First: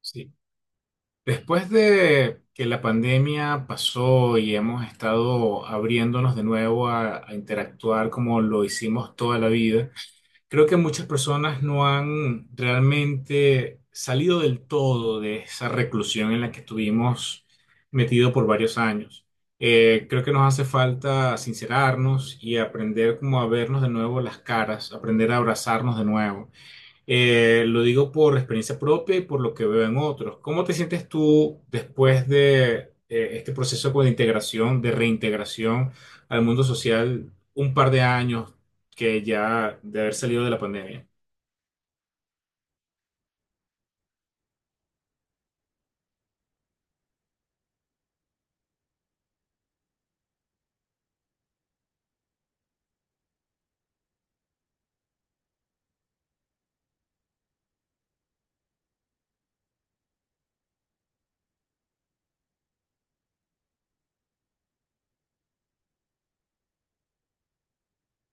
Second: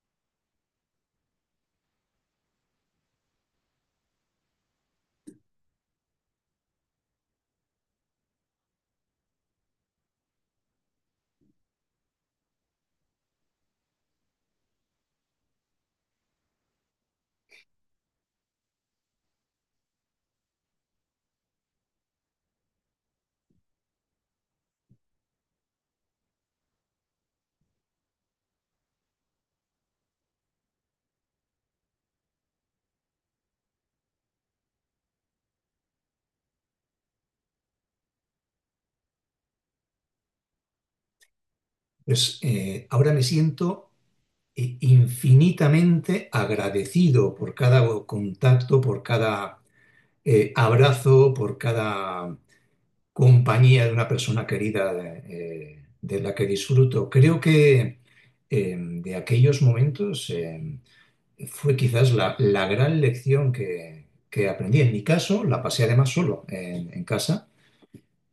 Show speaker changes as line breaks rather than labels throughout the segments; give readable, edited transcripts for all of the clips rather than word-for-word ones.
Sí. Después de que la pandemia pasó y hemos estado abriéndonos de nuevo a interactuar como lo hicimos toda la vida, creo que muchas personas no han realmente salido del todo de esa reclusión en la que estuvimos metidos por varios años. Creo que nos hace falta sincerarnos y aprender como a vernos de nuevo las caras, aprender a abrazarnos de nuevo. Lo digo por experiencia propia y por lo que veo en otros. ¿Cómo te sientes tú después de este proceso como de integración, de reintegración al mundo social, un par de años que ya de haber salido de la pandemia?
Pues ahora me siento infinitamente agradecido por cada contacto, por cada abrazo, por cada compañía de una persona querida de la que disfruto. Creo que de aquellos momentos fue quizás la gran lección que aprendí. En mi caso, la pasé además solo en casa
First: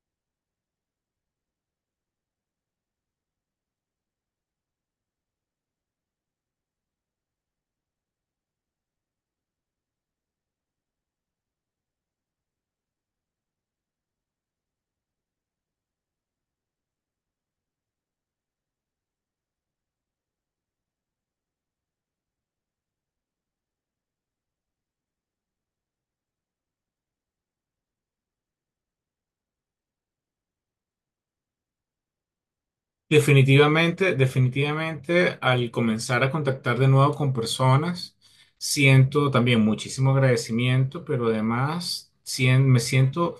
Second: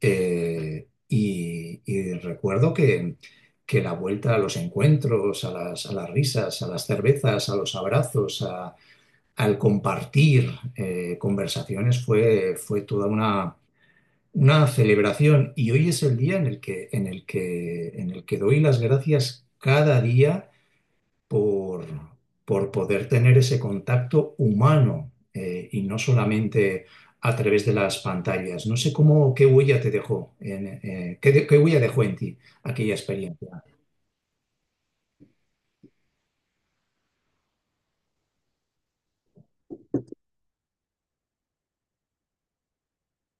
y recuerdo que la vuelta a los encuentros, a las risas, a las cervezas, a los al compartir conversaciones fue toda una celebración. Y hoy es el día en en el que doy las gracias cada día por, por poder tener ese contacto humano y no solamente a través de las pantallas. No sé qué huella te dejó, en, qué, de- qué huella dejó en ti aquella experiencia.
Definitivamente, definitivamente, al comenzar a contactar de nuevo con personas, siento también muchísimo agradecimiento, pero además me siento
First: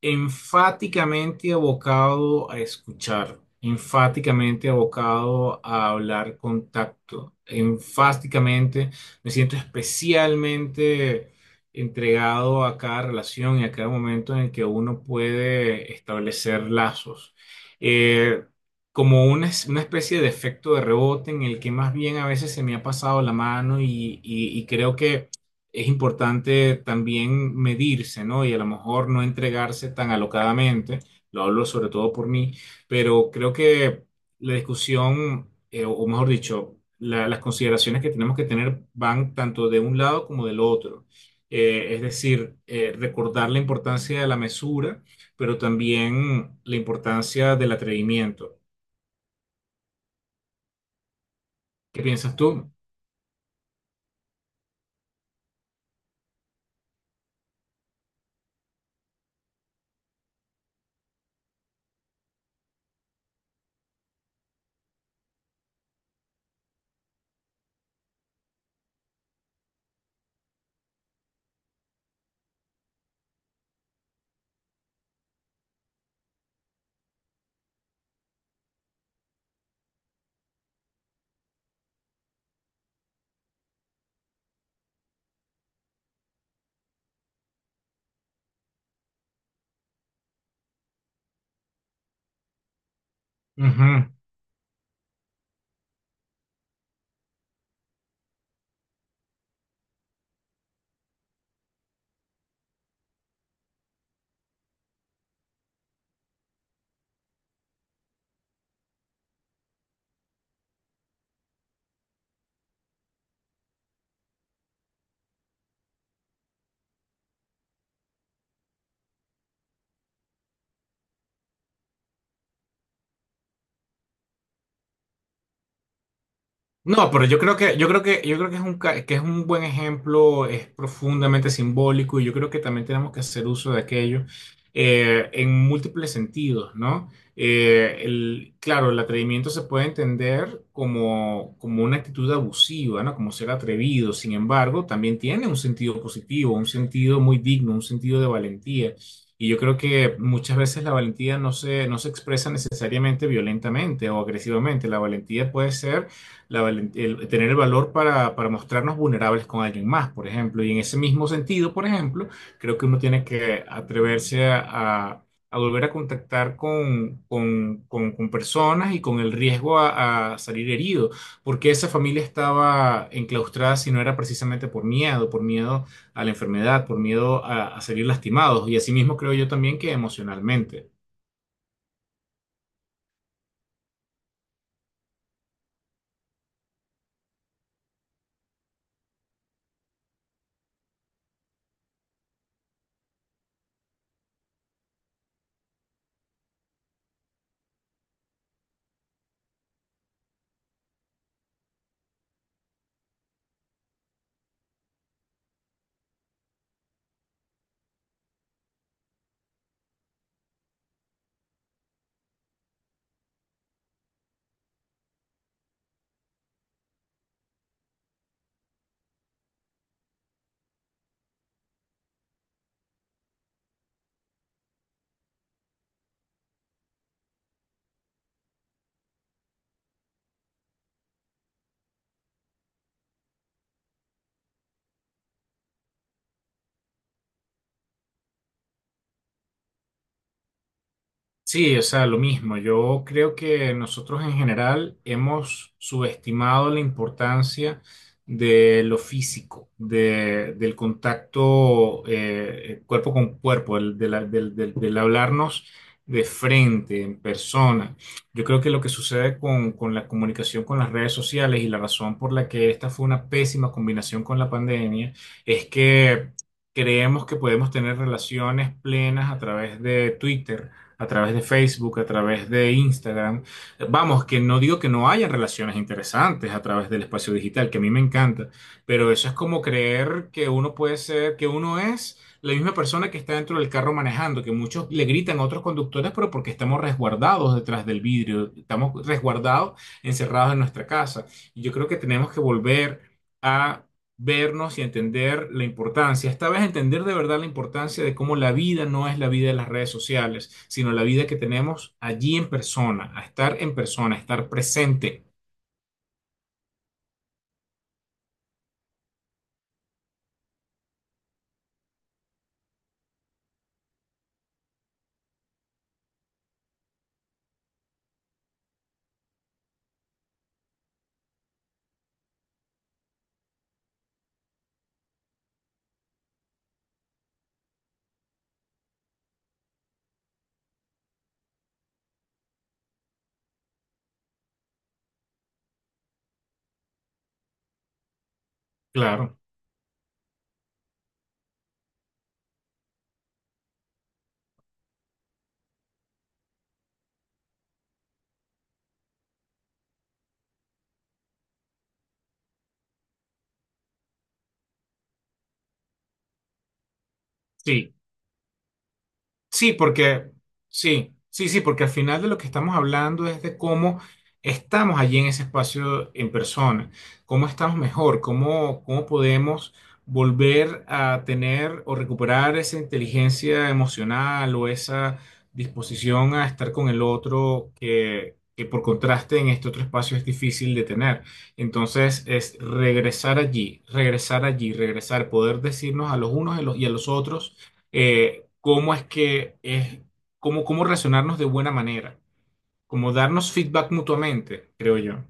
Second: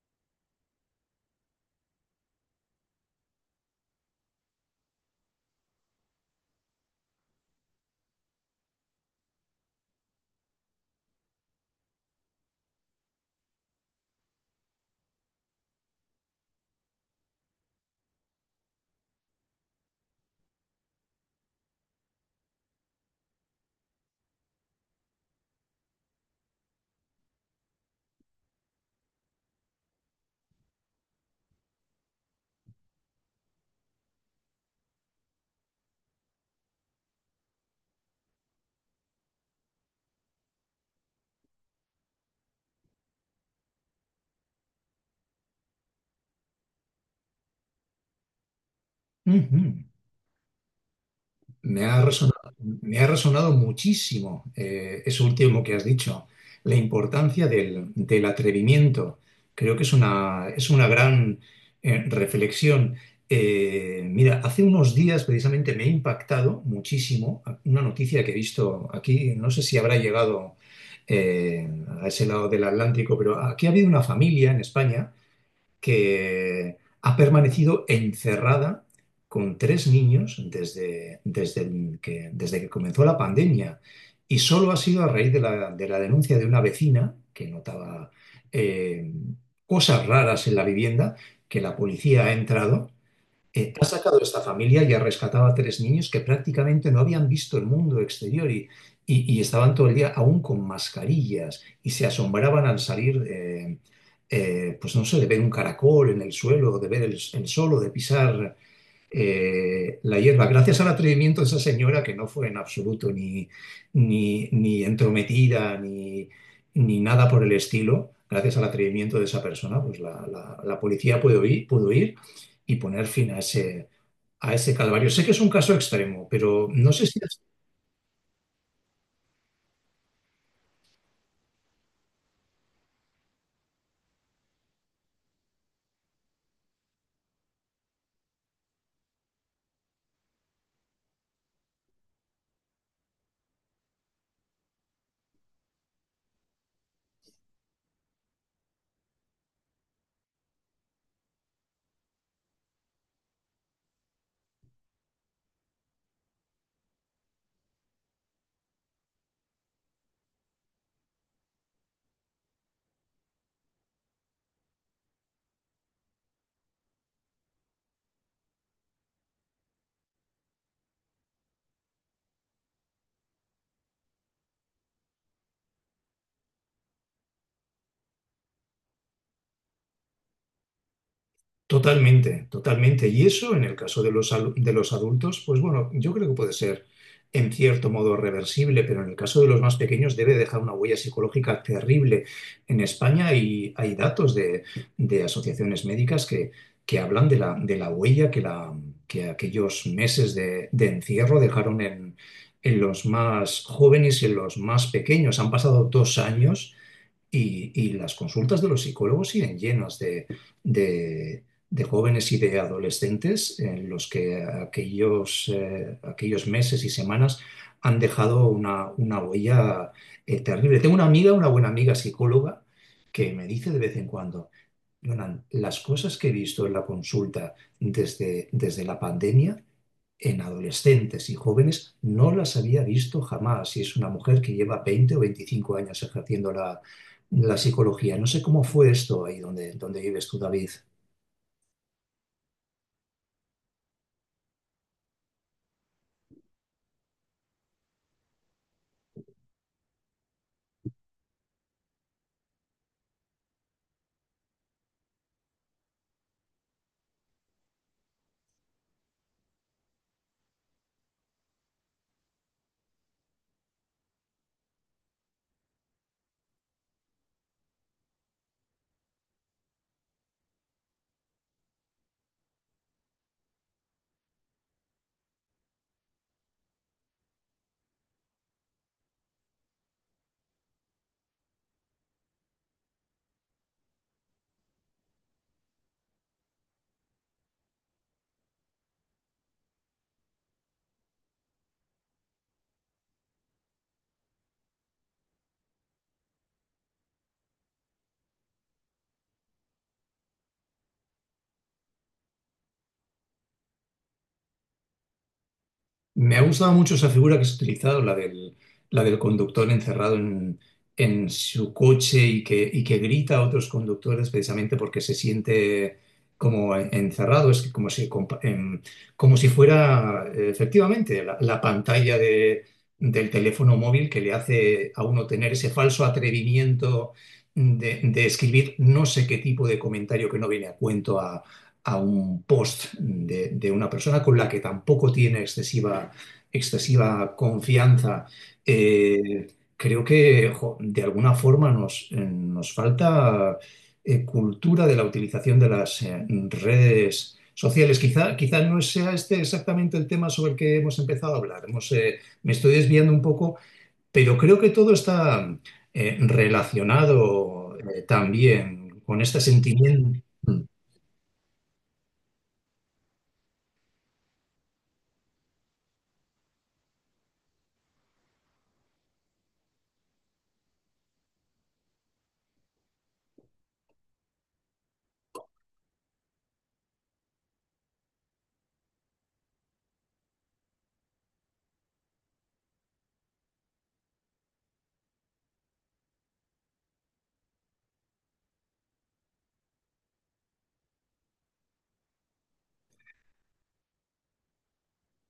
enfáticamente abocado a escuchar, enfáticamente abocado a hablar con tacto, enfáticamente me siento especialmente entregado a cada relación y a cada momento en el que uno puede establecer lazos. Eh, Como una, una especie de efecto de rebote en el que más bien a veces se me ha pasado la mano y, y creo que es importante también medirse, ¿no? Y a lo mejor no entregarse tan alocadamente, lo hablo sobre todo por mí, pero creo que la discusión, o mejor dicho, las consideraciones que tenemos que tener van tanto de un lado como del otro. Es decir, recordar la importancia de la mesura, pero también la importancia del atrevimiento.
Ujú.
¿Qué piensas tú?
Me ha resonado muchísimo eso último que has dicho, la importancia del atrevimiento. Creo que es es una gran reflexión. Mira, hace unos días precisamente me ha impactado muchísimo una noticia que he visto aquí. No sé si habrá llegado eh, a ese lado del Atlántico, pero aquí ha habido una familia en España que ha permanecido encerrada con tres niños desde que comenzó la pandemia. Y solo ha sido a raíz de de la denuncia de una vecina que notaba eh, cosas raras en la vivienda que la policía ha entrado, ha
Ujú.
sacado esta familia y ha rescatado a tres niños que prácticamente no habían visto el mundo exterior y estaban todo el día aún con mascarillas y se asombraban al salir, pues no sé, de ver un caracol en el suelo, de ver el sol o de pisar la hierba, gracias al atrevimiento de esa señora que no fue en absoluto ni entrometida ni nada por el estilo, gracias al atrevimiento de esa persona, pues la policía pudo ir y poner fin a a ese calvario. Sé que es un caso extremo, pero no sé
No,
si
pero yo creo que es que es un buen ejemplo, es profundamente simbólico y yo creo que también tenemos que hacer uso de aquello en múltiples sentidos, ¿no? Claro, el atrevimiento se puede entender como, como una actitud abusiva, ¿no? Como ser atrevido, sin embargo, también tiene un sentido positivo, un sentido muy digno, un sentido de valentía. Y yo creo que muchas veces la valentía no se expresa necesariamente violentamente o agresivamente, la valentía puede ser tener el valor para mostrarnos vulnerables con alguien más, por ejemplo. Y en ese mismo sentido, por ejemplo, creo que uno tiene que atreverse a volver a contactar con personas y con el riesgo a salir herido, porque esa familia estaba enclaustrada si no era precisamente por miedo a la enfermedad, por miedo a salir lastimados. Y asimismo creo yo también que emocionalmente.
totalmente, totalmente. Y eso en el caso de de los adultos, pues bueno, yo creo que puede ser en cierto modo reversible, pero en el caso de los más pequeños debe dejar una huella psicológica terrible. En España hay datos de asociaciones médicas que hablan de de la huella que aquellos meses de encierro dejaron en los más jóvenes y en los más pequeños. Han pasado dos años y las consultas de los psicólogos siguen llenas de- de jóvenes y de adolescentes en los que aquellos meses y semanas han dejado una huella terrible. Tengo una amiga, una buena amiga psicóloga, que me dice de vez en cuando, Jonan, las cosas que he visto en la consulta desde la pandemia en adolescentes y jóvenes no las había visto jamás. Y es una mujer que lleva 20 o 25 años ejerciendo la psicología. No sé cómo fue esto ahí donde vives tú, David.
Sí, o sea, lo mismo. Yo creo que nosotros en general hemos subestimado la importancia de lo físico, del contacto cuerpo con cuerpo, el- de la- del, del- del hablarnos de frente, en persona. Yo creo que lo que sucede con la comunicación con las redes sociales y la razón por la que esta fue una pésima combinación con la pandemia es que creemos que podemos tener relaciones plenas a través de Twitter, a través de Facebook, a través de Instagram. Vamos, que no digo que no haya relaciones interesantes a través del espacio digital, que a mí me encanta, pero eso es como creer que uno puede ser, que uno es la misma persona que está dentro del carro manejando, que muchos le gritan a otros conductores, pero porque estamos resguardados detrás del vidrio, estamos resguardados, encerrados en nuestra casa. Y yo creo que tenemos que volver a vernos y entender la importancia, esta vez entender de verdad la importancia de cómo la vida no es la vida de las redes sociales, sino la vida que tenemos allí en persona, a estar en persona, a estar presente.
Me ha gustado mucho esa figura que has utilizado, la del conductor encerrado en su coche y que grita a otros conductores precisamente porque se siente como encerrado, es que como como si fuera efectivamente la pantalla del teléfono móvil que le hace a uno tener ese falso atrevimiento de escribir no sé qué tipo de comentario que no viene a cuento a un post de una persona con la que tampoco tiene excesiva, excesiva confianza.
Claro,
eh, Creo que jo, de alguna forma nos falta cultura de la utilización de las redes sociales. Quizá, quizá no sea este exactamente el tema sobre el que hemos empezado a hablar. Me estoy desviando un poco, pero creo que todo está relacionado,
sí.
también con este
Sí,
sentimiento.
porque sí, porque al final de lo que estamos hablando es de cómo estamos allí en ese espacio en persona, cómo estamos mejor, cómo, cómo podemos volver a tener o recuperar esa inteligencia emocional o esa disposición a estar con el otro que por contraste en este otro espacio es difícil de tener. Entonces es regresar allí, regresar allí, regresar, poder decirnos a los unos y a los otros cómo es que es, cómo, cómo relacionarnos de buena manera, cómo darnos feedback mutuamente, creo yo.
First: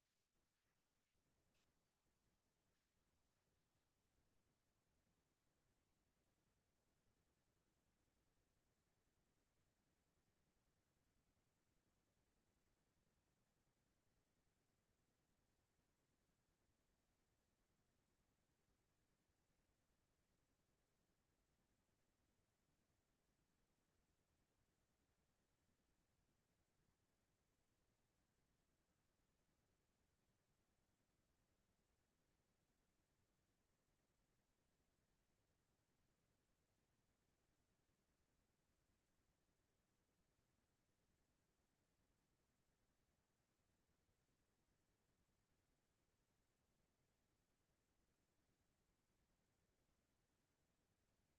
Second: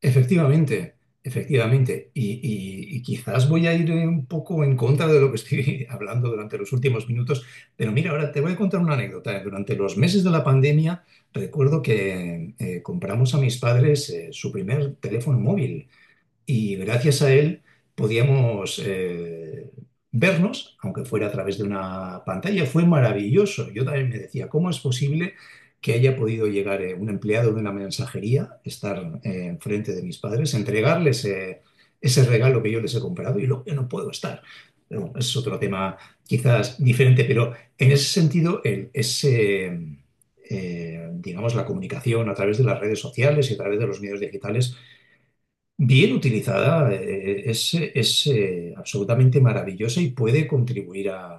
Efectivamente, efectivamente. Y quizás voy a ir un poco en contra de lo que estoy hablando durante los últimos minutos, pero mira, ahora te voy a contar una anécdota. Durante los meses de la pandemia, recuerdo que compramos a mis padres su primer teléfono móvil y gracias a él podíamos vernos, aunque fuera a través de una pantalla. Fue maravilloso. Yo también me decía, ¿cómo es posible que haya podido llegar un empleado de una mensajería, estar enfrente de mis padres, entregarles ese regalo que yo les he comprado y luego yo no puedo estar? Pero bueno, es otro tema quizás diferente, pero en ese sentido, digamos, la comunicación a través de las redes sociales y a través de los medios digitales bien utilizada, es, es absolutamente maravillosa y puede contribuir a,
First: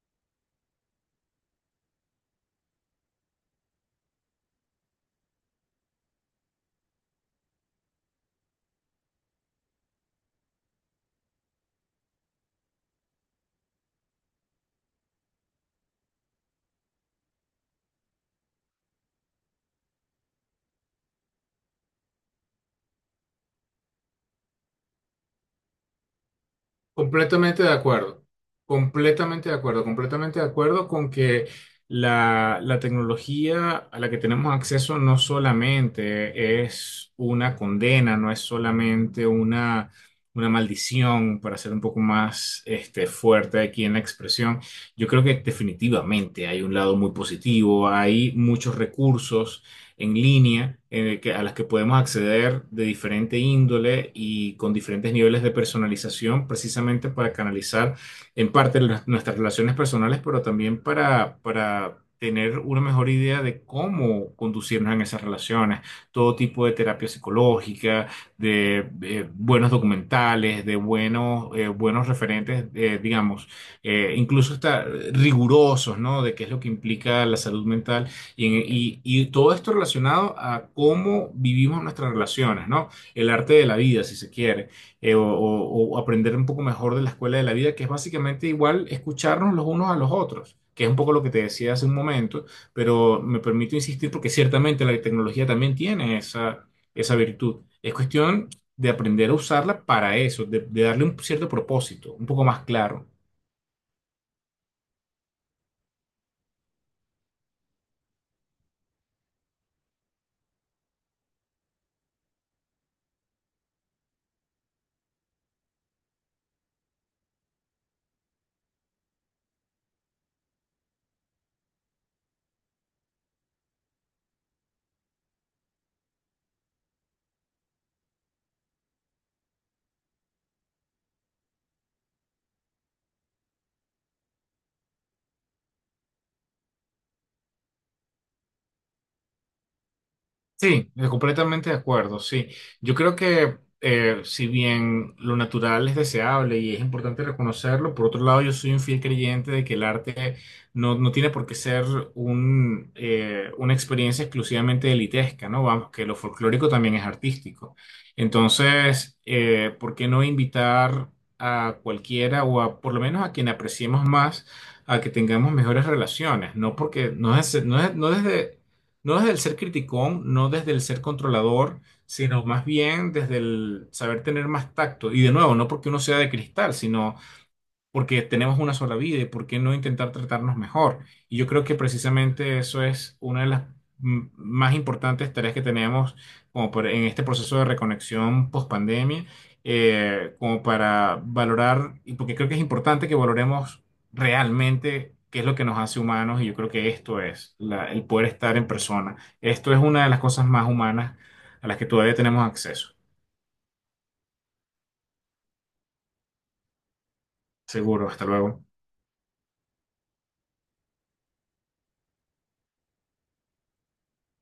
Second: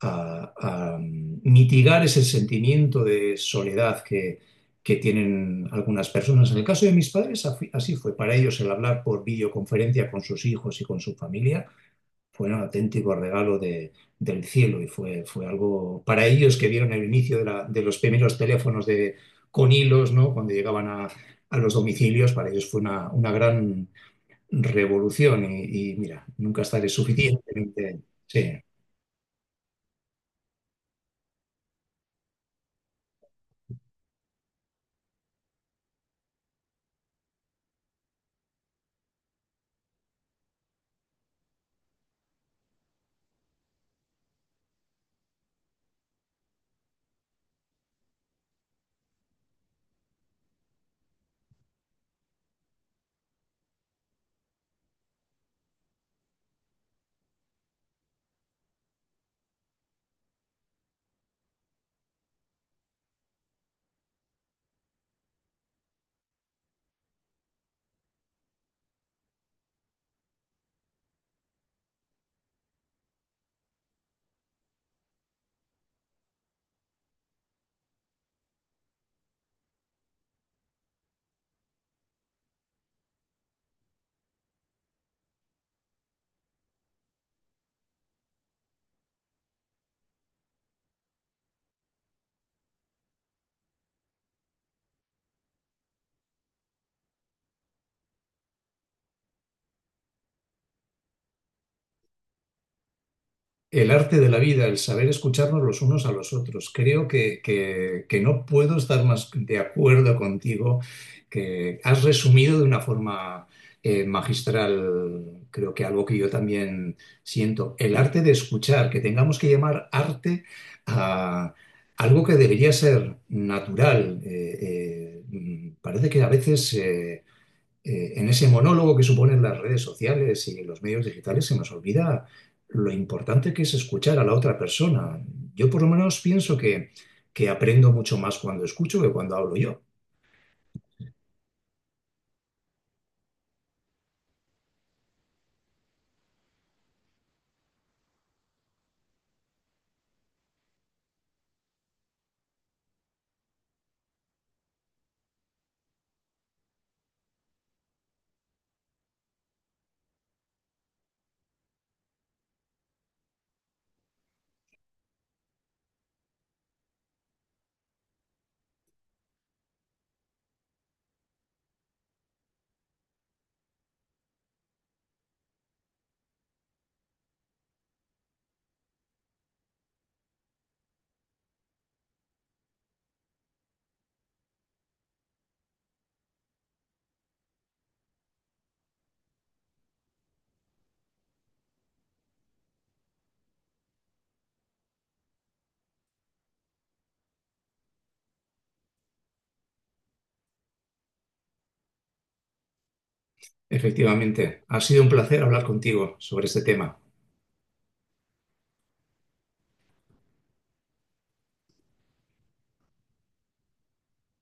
a- a mm, mitigar ese sentimiento de soledad que tienen algunas personas. En el caso de mis padres, así fue. Para ellos el hablar por videoconferencia con sus hijos y con su familia fue un auténtico regalo del cielo y fue algo para ellos que vieron el inicio de los primeros teléfonos de, con hilos, ¿no? Cuando llegaban a los domicilios, para ellos fue una gran revolución mira, nunca estaré
Completamente de
suficientemente.
acuerdo,
Sí.
completamente de acuerdo, completamente de acuerdo con que la tecnología a la que tenemos acceso no solamente es una condena, no es solamente una maldición, para ser un poco más este, fuerte aquí en la expresión. Yo creo que definitivamente hay un lado muy positivo, hay muchos recursos en línea a las que podemos acceder de diferente índole y con diferentes niveles de personalización, precisamente para canalizar en parte nuestras relaciones personales, pero también para tener una mejor idea de cómo conducirnos en esas relaciones, todo tipo de terapia psicológica, de buenos documentales, de buenos, buenos referentes, digamos, incluso hasta rigurosos, ¿no? De qué es lo que implica la salud mental y todo esto relacionado a cómo vivimos nuestras relaciones, ¿no? El arte de la vida, si se quiere, o, o aprender un poco mejor de la escuela de la vida, que es básicamente igual escucharnos los unos a los otros, que es un poco lo que te decía hace un momento, pero me permito insistir porque ciertamente la tecnología también tiene esa, esa virtud. Es cuestión de aprender a usarla para eso, de darle un cierto propósito, un poco más claro.
El arte de la vida, el saber escucharnos los unos a los otros. Creo que no puedo estar más de acuerdo contigo, que has resumido de una forma magistral, creo que algo que yo también siento. El arte de escuchar, que tengamos que llamar arte a algo que debería ser natural. Mm, parece que a veces, en ese monólogo que suponen las redes sociales y los medios digitales se nos olvida lo importante que es escuchar a la otra persona. Yo por lo menos pienso que aprendo mucho más cuando escucho que cuando hablo yo.
Sí, completamente de acuerdo, sí. Yo creo que si bien lo natural es deseable y es importante reconocerlo, por otro lado yo soy un fiel creyente de que el arte no tiene por qué ser un, una experiencia exclusivamente elitesca, ¿no? Vamos, que lo folclórico también es artístico. Entonces, ¿por qué no invitar a cualquiera o a, por lo menos a quien apreciemos más a que tengamos mejores relaciones? No porque no desde, no desde el ser criticón, no desde el ser controlador, sino más bien desde el saber tener más tacto. Y de nuevo, no porque uno sea de cristal, sino porque tenemos una sola vida y por qué no intentar tratarnos mejor. Y yo creo que precisamente eso es una de las más importantes tareas que tenemos en este proceso de reconexión post pandemia, como para valorar, y porque creo que es importante que valoremos realmente qué es lo que nos hace humanos, y yo creo que esto es el poder estar en persona. Esto es una de las cosas más humanas a las que todavía tenemos acceso.
Efectivamente, ha sido un placer hablar contigo sobre este tema.
Seguro, hasta luego.